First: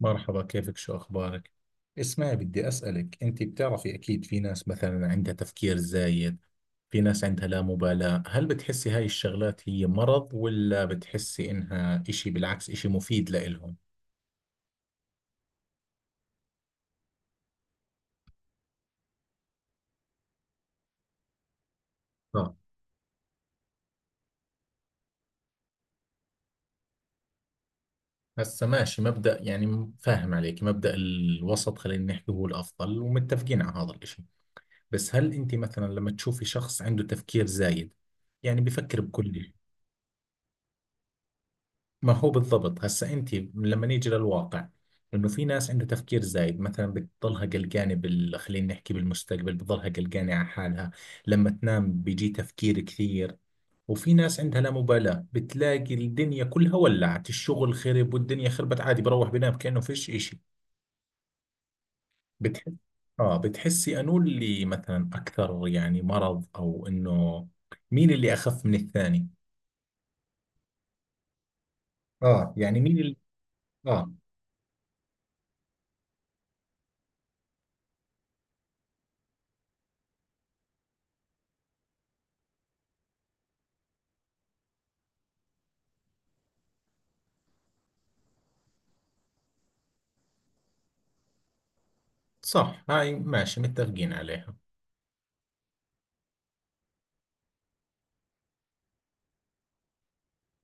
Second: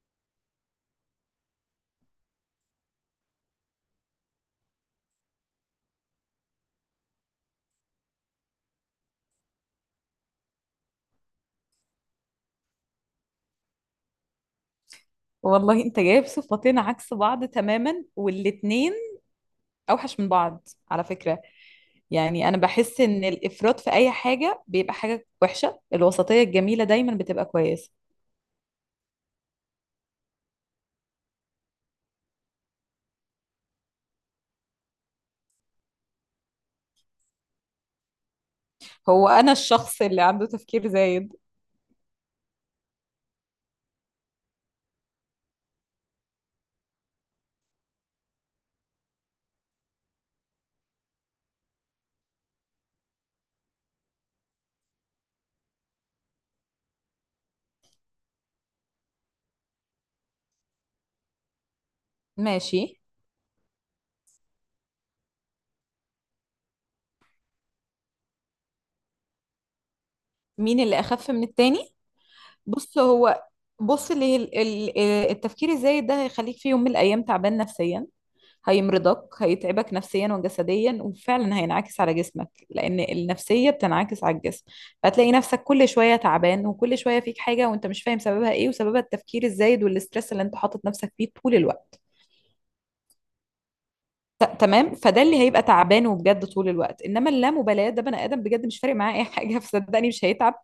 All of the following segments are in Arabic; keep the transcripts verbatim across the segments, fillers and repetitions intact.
مرحبا، كيفك؟ شو أخبارك؟ اسمعي، بدي أسألك. أنت بتعرفي أكيد في ناس مثلا عندها تفكير زايد، في ناس عندها لا مبالاة. هل بتحسي هاي الشغلات هي مرض ولا بتحسي إنها إشي بالعكس إشي مفيد لإلهم؟ والله انت جايب صفتين عكس بعض تماما، والاتنين اوحش من بعض على فكرة. يعني آه. انا بحس ان الافراط في اي حاجة بيبقى حاجة وحشة. الوسطية الجميلة دايما بتبقى كويسة. هسا ماشي مبدأ، يعني فاهم عليك مبدأ الوسط، خلينا نحكي هو الأفضل ومتفقين على هذا الإشي. بس هل أنت مثلا لما تشوفي شخص عنده تفكير زايد، يعني بفكر هو بكل. انا الشخص اللي عنده تفكير زايد. ما هو بالضبط، هسا انت لما نيجي للواقع، انه في ناس عندها تفكير زايد مثلا بتضلها قلقانه بال خلينا نحكي بالمستقبل، بتضلها قلقانه على حالها، لما تنام بيجي تفكير كثير. وفي ناس عندها لا مبالاة، بتلاقي الدنيا كلها ولعت، الشغل خرب والدنيا خربت، عادي بروح بنام كأنه فيش إشي. بتحس. ماشي. آه. بتحسي أنو اللي مثلا أكثر يعني مرض أو إنه، مين اللي أخف من الثاني؟ مين اللي اخف من التاني؟ آه يعني مين بص اللي. هو بص آه. اللي ال- ال- التفكير الزايد ده هيخليك في يوم من الايام تعبان نفسيا. هيمرضك، هيتعبك نفسيا وجسديا، وفعلا هينعكس على جسمك لان النفسيه بتنعكس على الجسم. فهتلاقي نفسك كل شويه تعبان وكل شويه فيك حاجه وانت مش فاهم سببها ايه، وسببها التفكير الزايد والاسترس اللي انت حاطط نفسك فيه طول الوقت. صح، هاي ماشي متفقين عليها. ت- تمام فده اللي هيبقى تعبان وبجد طول الوقت. انما اللامبالاه ده بني ادم بجد مش فارق معاه اي حاجه فصدقني مش هيتعب.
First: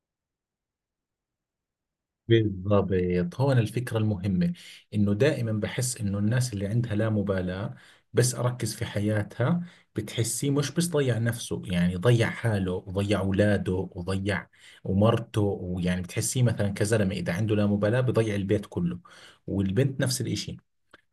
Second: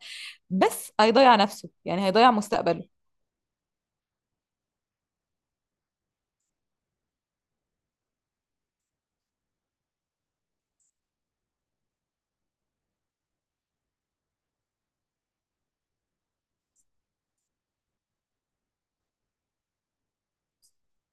بس هيضيع نفسه، يعني هيضيع بالضبط، مستقبله. هون الفكرة المهمة. إنه دائما بحس إنه الناس اللي عندها لا مبالاة، بس أركز في حياتها، بتحسيه مش بس ضيع نفسه، يعني ضيع حاله وضيع أولاده وضيع ومرته، ويعني بتحسيه مثلا كزلمة إذا عنده لا مبالاة بضيع البيت كله، والبنت نفس الإشي.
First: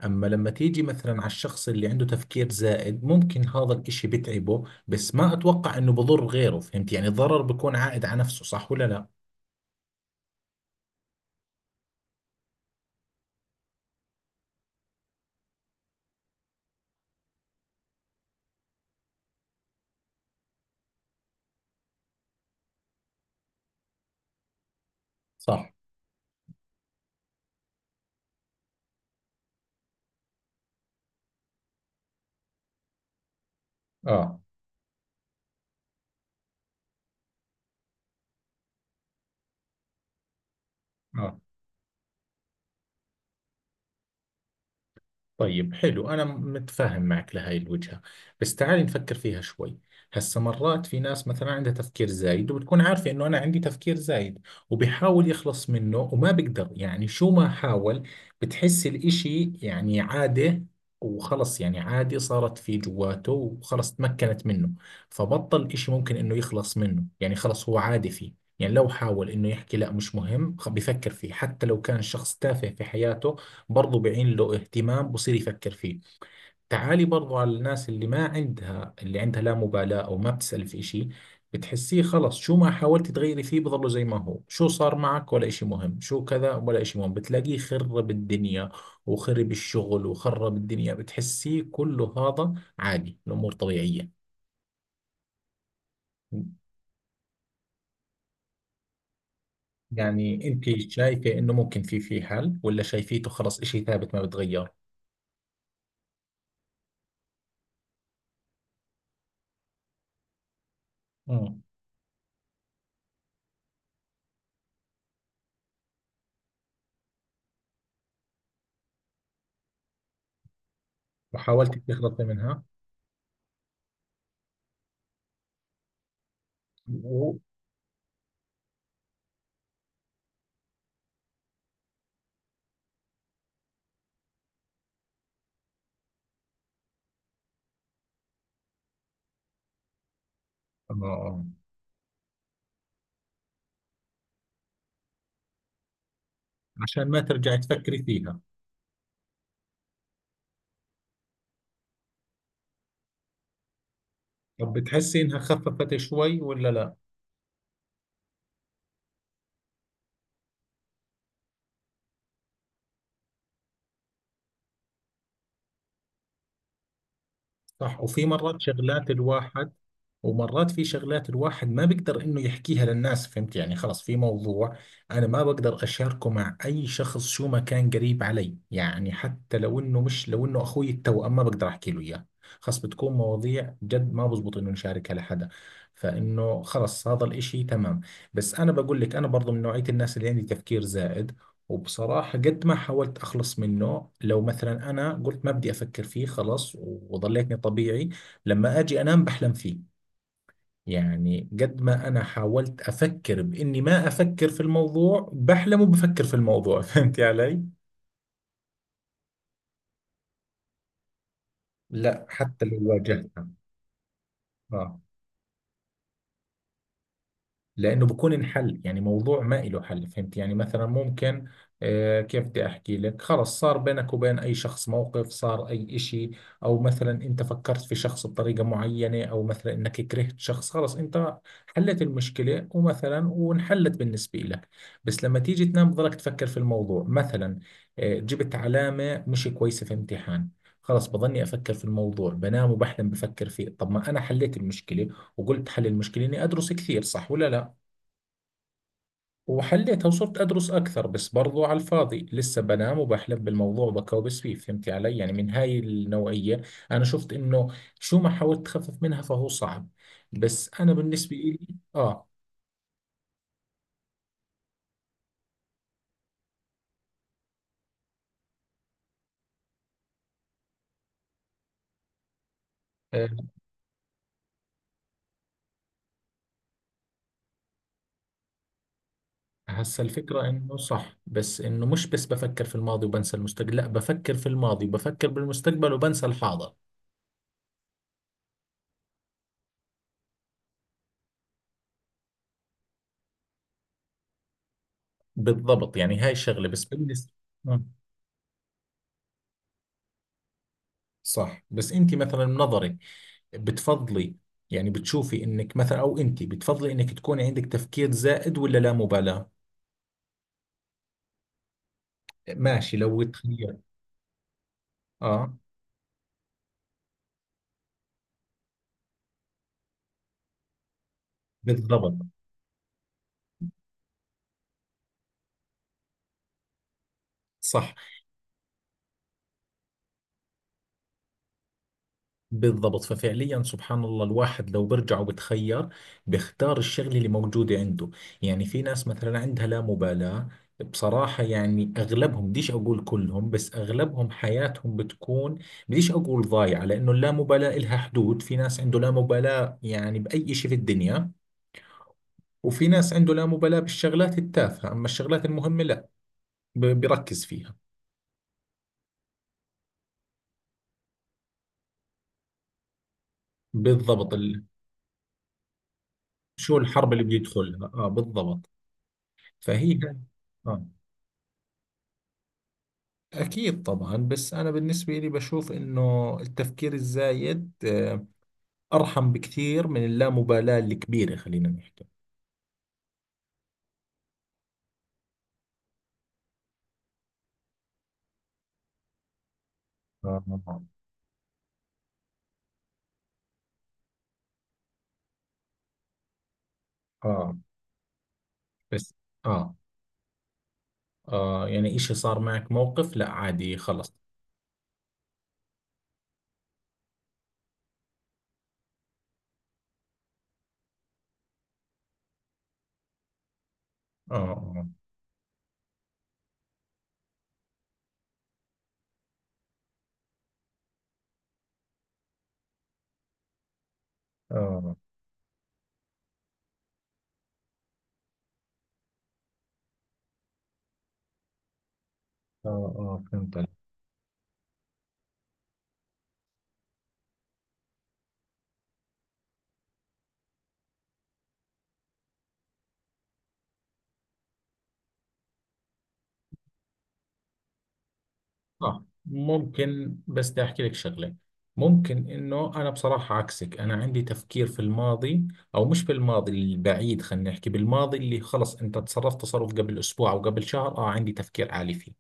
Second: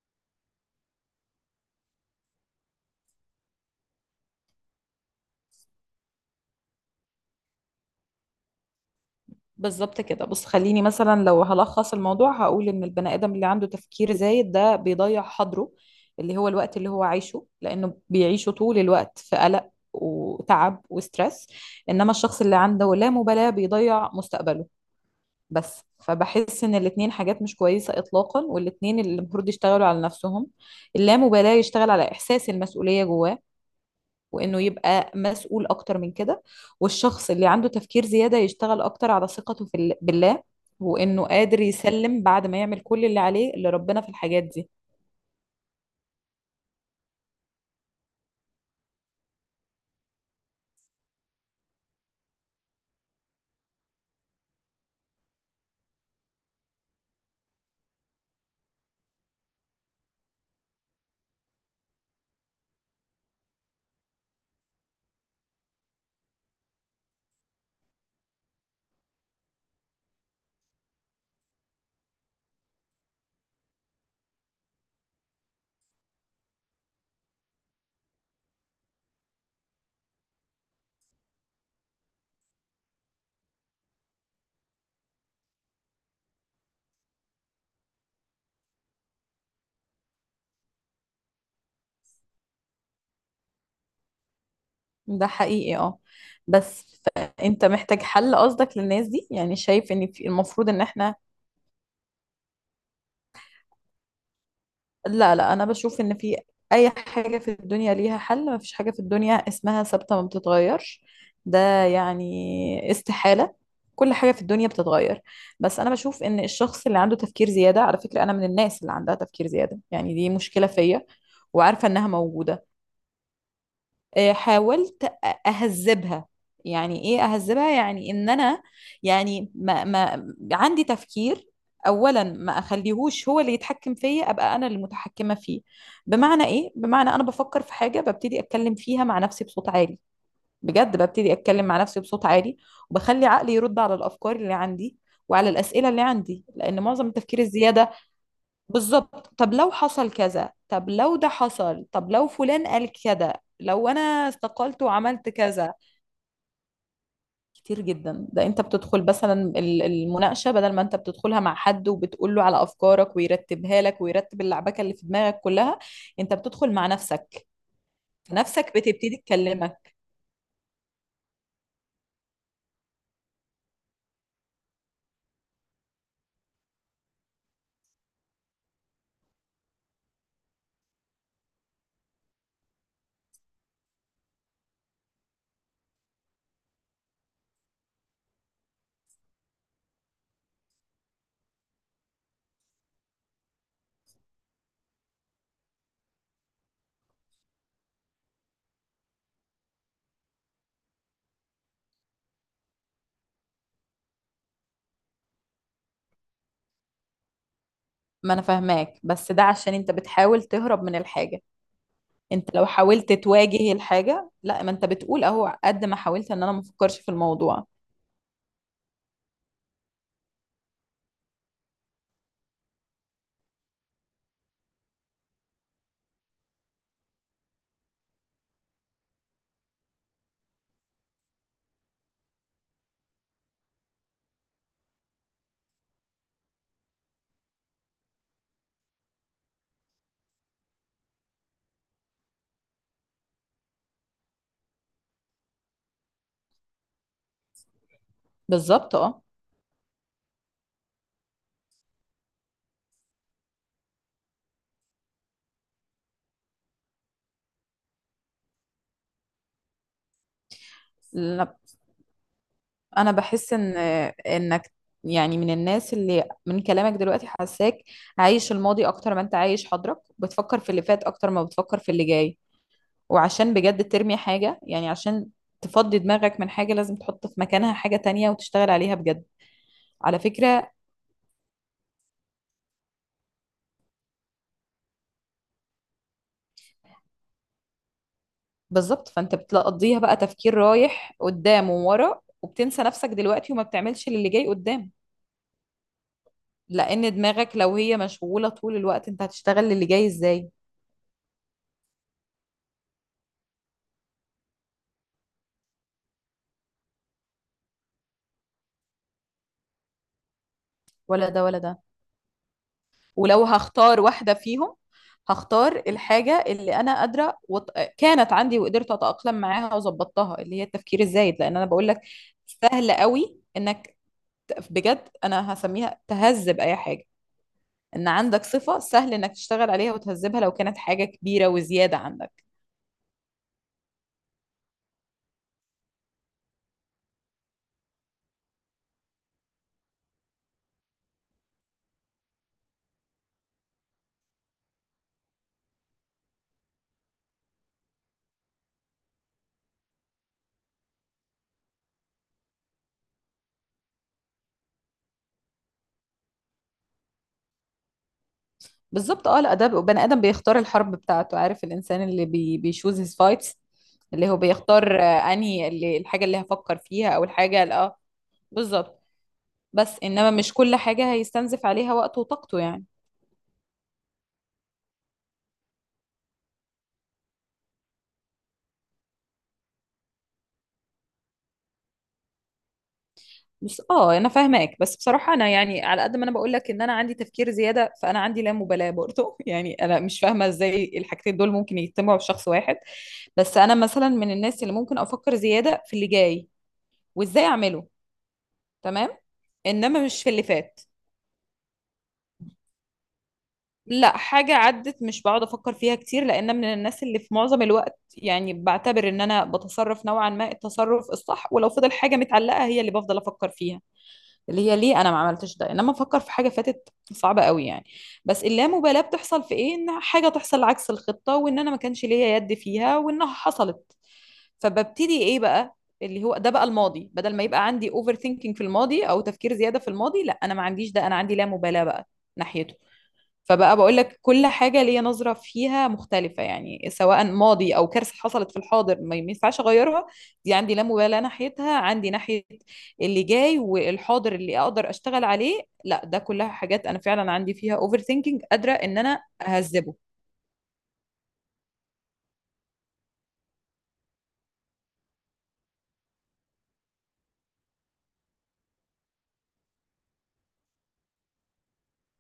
أما لما تيجي مثلا على الشخص اللي عنده تفكير زائد، ممكن هذا الإشي بتعبه، بس ما أتوقع إنه بضر غيره. فهمت يعني، الضرر بيكون عائد على نفسه، صح ولا لا؟ بالظبط كده. بص خليني مثلا لو هلخص الموضوع هقول ان البني ادم اللي عنده تفكير زايد ده بيضيع حاضره، اللي هو الوقت اللي هو عايشه، لانه بيعيشه طول الوقت في قلق وتعب وسترess. انما الشخص اللي عنده لا مبالاة بيضيع مستقبله. صح. بس فبحس ان الاتنين حاجات مش كويسة اطلاقا، والاتنين اللي المفروض يشتغلوا على نفسهم. اللامبالاة يشتغل على احساس المسؤولية جواه، اه وانه يبقى مسؤول اكتر من كده. والشخص اللي عنده تفكير زيادة يشتغل اكتر على ثقته في ال- بالله، وانه اه. قادر يسلم بعد ما يعمل كل اللي عليه لربنا في الحاجات دي. طيب حلو، أنا متفاهم معك لهاي الوجهة، بس تعالي نفكر فيها شوي. هسا مرات في ناس مثلا عندها تفكير زايد وبتكون عارفة إنه أنا عندي تفكير زايد، وبيحاول يخلص منه وما بيقدر، يعني شو ما حاول. بتحس الإشي يعني عادة، وخلص يعني عادي صارت في جواته وخلص تمكنت منه، فبطل إشي ممكن إنه يخلص منه، يعني خلص هو عادي فيه. يعني لو حاول إنه يحكي لا مش مهم، خ- بيفكر فيه حتى لو كان شخص تافه في حياته، برضو بعين له اهتمام، بصير يفكر فيه. تعالي برضو على الناس اللي ما عندها اللي عندها لا مبالاة أو ما بتسأل في إشي، بتحسيه خلص شو ما حاولت تغيري فيه بضله زي ما هو، شو صار معك ولا إشي مهم، شو كذا ولا إشي مهم، بتلاقيه خرب الدنيا وخرب الشغل وخرب الدنيا، بتحسيه كله هذا عادي، الأمور طبيعية. ده حقيقي اه، بس فانت محتاج حل؟ قصدك للناس دي يعني شايف ان في- يعني أنت المفروض ان احنا... شايفة إنه ممكن في في حل ولا شايفيته خلص إشي ثابت ما بتغير؟ لا لا، انا بشوف ان في. اي حاجة في الدنيا ليها حل، ما فيش حاجة في الدنيا اسمها ثابتة ما بتتغيرش، مم. ده يعني استحالة. كل حاجة في الدنيا بتتغير. بس انا بشوف ان الشخص اللي عنده تفكير زيادة، على فكرة انا من الناس اللي عندها تفكير زيادة، يعني دي مشكلة فيا وحاولت وعارفة انها تخلصي منها. موجودة. آه، حاولت أ- اهذبها يعني ايه و... اهذبها؟ يعني ان انا يعني ما ما عندي تفكير. اولا ما اخليهوش هو اللي يتحكم فيا، ابقى انا اللي متحكمه فيه. بمعنى ايه؟ بمعنى انا بفكر في حاجه ببتدي اتكلم فيها مع نفسي بصوت عالي، بجد ببتدي آه. اتكلم مع نفسي بصوت عالي. وبخلي عقلي يرد على الافكار اللي عندي وعلى الاسئله اللي عندي، لان عشان معظم ما التفكير ترجعي الزياده... تفكري فيها. بالظبط. طب لو حصل كذا، طب لو ده حصل، طب لو فلان قال كذا، لو انا طب استقلت بتحسي وعملت انها كذا. خففت شوي ولا لا؟ كتير جدا. ده انت بتدخل مثلا ال- المناقشة. بدل ما انت بتدخلها مع حد وبتقول له على افكارك ويرتبها لك ويرتب اللعبكة اللي في دماغك كلها، انت بتدخل مع نفسك. صح، وفي مرات نفسك شغلات بتبتدي الواحد. تكلمك. ومرات في شغلات الواحد ما بيقدر انه يحكيها للناس. فهمت يعني، خلص في موضوع انا ما بقدر اشاركه مع اي شخص شو ما كان قريب علي، يعني حتى لو انه مش، لو انه اخوي التوأم ما بقدر احكي له اياه، خلص بتكون مواضيع جد ما بزبط انه نشاركها لحدا. فانه خلص هذا الاشي تمام. بس انا بقول لك، انا برضو من نوعية الناس اللي عندي تفكير زائد. وبصراحة قد ما حاولت أخلص منه، لو مثلا أنا قلت ما بدي أفكر فيه خلاص وظليتني طبيعي، لما أجي أنام بحلم فيه. يعني قد ما أنا حاولت أفكر بإني ما أفكر في الموضوع، بحلم وبفكر في الموضوع فهمت علي؟ ما انا فاهماك، بس ده عشان انت بتحاول تهرب من الحاجة. لا انت حتى لو لو حاولت واجهتها. تواجه الحاجة، لا، ما انت آه. بتقول اهو قد ما حاولت ان انا ما افكرش في الموضوع. لانه بكون انحل، يعني موضوع ما إله حل فهمت يعني، مثلا ممكن، آه كيف بدي احكي لك، خلص صار بينك وبين اي شخص موقف، صار اي اشي، او مثلا انت فكرت في شخص بطريقة معينة، او مثلا انك كرهت شخص، خلص انت حلت المشكلة ومثلا وانحلت بالنسبة لك، بس لما تيجي تنام بضلك تفكر في الموضوع. مثلا آه جبت علامة مش كويسة في امتحان، خلص بضلني افكر في الموضوع، بنام وبحلم بفكر فيه. طب ما انا حليت المشكلة، وقلت حل المشكلة اني ادرس كثير صح ولا لا، بالظبط. وحليتها وصرت أدرس أكثر، بس برضو على الفاضي لسه بنام وبحلم بالموضوع وبكوبس فيه. فهمتي علي، يعني من هاي النوعية. أنا شفت إنه شو ما حاولت تخفف منها فهو صعب، بس أنا بالنسبة اه إلي. آه انا بحس ان انك يعني من الناس اللي من كلامك دلوقتي حاساك عايش الماضي اكتر ما انت عايش حاضرك. بتفكر في اللي فات اكتر ما بتفكر في اللي جاي. آه، وعشان بجد ترمي حاجة، يعني عشان تفضي دماغك من حاجة لازم تحط في مكانها حاجة تانية وتشتغل عليها بجد. هسا على الفكرة فكرة إنه صح، بس إنه مش بس بفكر في الماضي وبنسى المستقبل، لا بفكر في الماضي وبفكر بالمستقبل وبنسى الحاضر. بالظبط. فانت بتقضيها بقى تفكير رايح قدام وورا وبتنسى نفسك دلوقتي وما بتعملش للي جاي قدام. بالضبط يعني هاي الشغلة، بس لان بالنسبة، دماغك لو آه، هي مشغولة طول الوقت انت هتشتغل للي جاي ازاي؟ صح. بس أنت مثلا من نظرك بتفضلي، يعني بتشوفي انك مثلا او انت بتفضلي انك تكوني عندك تفكير زائد ولا لا مبالاة؟ ولا ده ولا ده. ماشي، لو ولو تخير. هختار واحدة فيهم اه. هختار الحاجة اللي أنا قادرة وط... كانت عندي وقدرت أتأقلم معاها وظبطتها، اللي هي التفكير الزايد، لأن أنا بقول لك بالضبط. سهل قوي إنك ت- بجد أنا هسميها تهذب أي حاجة. صح. إن عندك صفة سهل إنك تشتغل عليها وتهذبها لو كانت حاجة كبيرة وزيادة عندك. بالضبط، ففعليا سبحان الله الواحد لو برجع وبتخير بيختار الشغلة اللي موجودة عنده. يعني في ناس مثلا عندها لا مبالاة، بصراحة يعني أغلبهم، بديش أقول كلهم بس أغلبهم، حياتهم بتكون، بديش أقول ضايعة لأنه اللامبالاة إلها حدود. في ناس عنده لا مبالاة يعني بأي شيء في الدنيا، وفي ناس عنده لا مبالاة بالشغلات التافهة أما الشغلات المهمة لا، ب- بيركز فيها. بالظبط. أه الأدب بني آدم بيختار الحرب بتاعته. عارف الإنسان اللي بي... بيشوز هيز فايتس، اللي بالضبط. هو ال... بيختار، آه، أنهي اللي... الحاجة اللي شو هفكر فيها الحرب اللي أو الحاجة ال- بيدخلها، اه آه بالضبط. بالظبط. بس فهي، انما مش كل آه. حاجة هيستنزف عليها وقته وطاقته يعني. أكيد طبعا، بس أنا بالنسبة لي بشوف إنه التفكير الزايد، آه، أرحم بكثير من اللامبالاة الكبيرة خلينا نحكي. بس اه انا فاهماك، بس بصراحة انا يعني على قد ما انا بقول لك ان انا عندي تفكير زيادة، فانا عندي لا مبالاة برضه يعني انا مش آه فاهمة آه ازاي الحاجتين دول ممكن يجتمعوا في شخص واحد. بس انا مثلا من الناس اللي ممكن افكر زيادة في اللي جاي وازاي آه. اعمله. تمام. بس. آه انما مش في اللي فات. آه، يعني إشي صار معك موقف لا عادي خلص. لا، حاجة عدت مش بقعد أفكر فيها كتير، لأن من الناس اللي في معظم الوقت يعني بعتبر إن أنا بتصرف نوعا ما التصرف الصح. ولو فضل حاجة متعلقة هي اللي بفضل أفكر فيها، آه اللي هي آه. ليه انا ما عملتش ده. انما افكر في حاجه فاتت صعبه قوي يعني. بس اللامبالاه بتحصل في ايه؟ ان حاجه تحصل عكس الخطه وان انا ما كانش ليا يد فيها وانها حصلت. آه فببتدي ايه بقى؟ اللي هو ده بقى الماضي. بدل ما يبقى عندي اوفر ثينكينج في الماضي او تفكير زياده في الماضي، لا انا ما عنديش ده، انا عندي لا مبالاه بقى آه, ناحيته. آه. فهمت. فبقى بقول لك كل حاجة ليا نظرة فيها مختلفة، يعني سواء ماضي أو كارثة حصلت في الحاضر ما ما ينفعش أغيرها، دي عندي لا مبالاة ناحيتها. عندي ناحية اللي جاي والحاضر اللي أقدر أشتغل عليه، لا ده كلها حاجات أنا فعلا عندي فيها أوفر ثينكينج قادرة إن صح أنا أهذبه. ممكن، بس بدي احكي لك شغله. ممكن انه انا بصراحه عكسك، انا عندي تفكير في الماضي، او مش في الماضي البعيد، خلينا نحكي بالماضي اللي خلص انت تصرفت تصرف قبل اسبوع او قبل شهر، اه عندي تفكير عالي فيه.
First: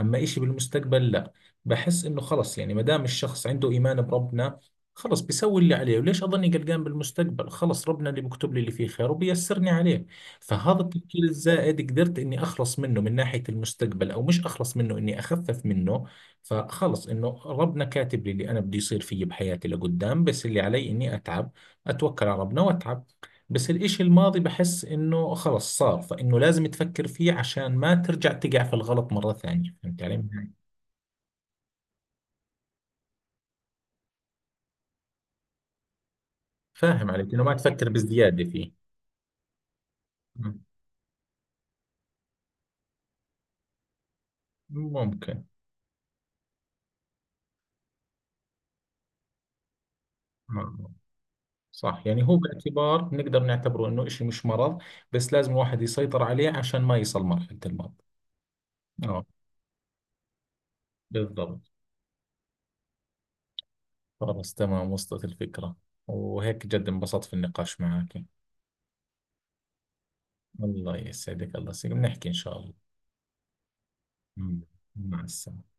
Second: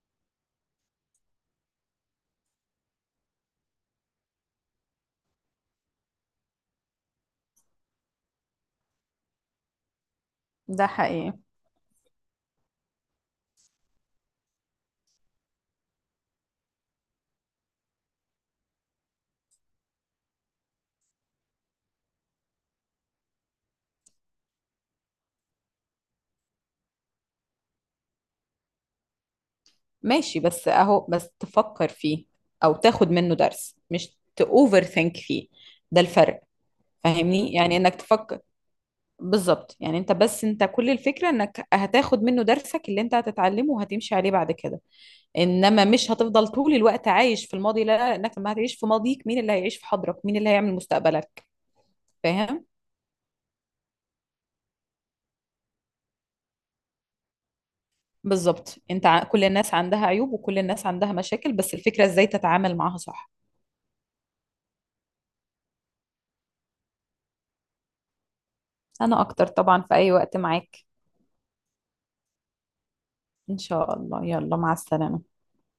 اما إشي بالمستقبل لا، بحس انه خلص، يعني ما دام الشخص عنده ايمان بربنا، خلص بيسوي اللي عليه، وليش اظني قلقان بالمستقبل، خلص ربنا اللي بيكتب لي اللي فيه خير وبيسرني عليه. فهذا ده التفكير حقيقي. الزائد قدرت اني اخلص منه من ناحية المستقبل، او مش اخلص منه اني اخفف منه. فخلص انه ربنا كاتب لي اللي انا بدي يصير فيي بحياتي لقدام، بس اللي علي اني اتعب، اتوكل على ربنا واتعب. بس الاشي الماضي بحس انه خلص صار، فانه لازم تفكر فيه عشان ما ترجع تقع في الغلط مرة ثانية، فهمت علي؟ ماشي. بس أهو بس تفكر فيه أو تاخد منه درس، مش تأوفر ثينك فيه. ده الفرق. فاهم عليك انه فاهمني ما يعني تفكر إنك تفكر. بزيادة فيه. بالظبط يعني انت بس مم. انت كل الفكرة انك هتاخد منه درسك اللي انت هتتعلمه وهتمشي عليه بعد كده. ممكن. انما مش هتفضل طول الوقت عايش في الماضي، لا لا، انك لما هتعيش في ماضيك مين اللي هيعيش في حاضرك؟ مين اللي هيعمل مم. مستقبلك؟ صح، يعني هو فاهم. باعتبار نقدر نعتبره انه اشي مش مرض، بس لازم الواحد يسيطر عليه عشان ما يصل مرحلة المرض. بالظبط. انت اه ع- كل الناس عندها عيوب وكل الناس عندها مشاكل، بالضبط. بس الفكرة ازاي تتعامل معاها صح. خلاص تمام، وصلت الفكرة. وهيك جد انبسطت في النقاش معك. انا اكتر طبعا في اي وقت معاك. الله يسعدك، الله يسعدك، بنحكي إن شاء الله. ان شاء الله. يلا مم. مع مع السلامة. السلامة.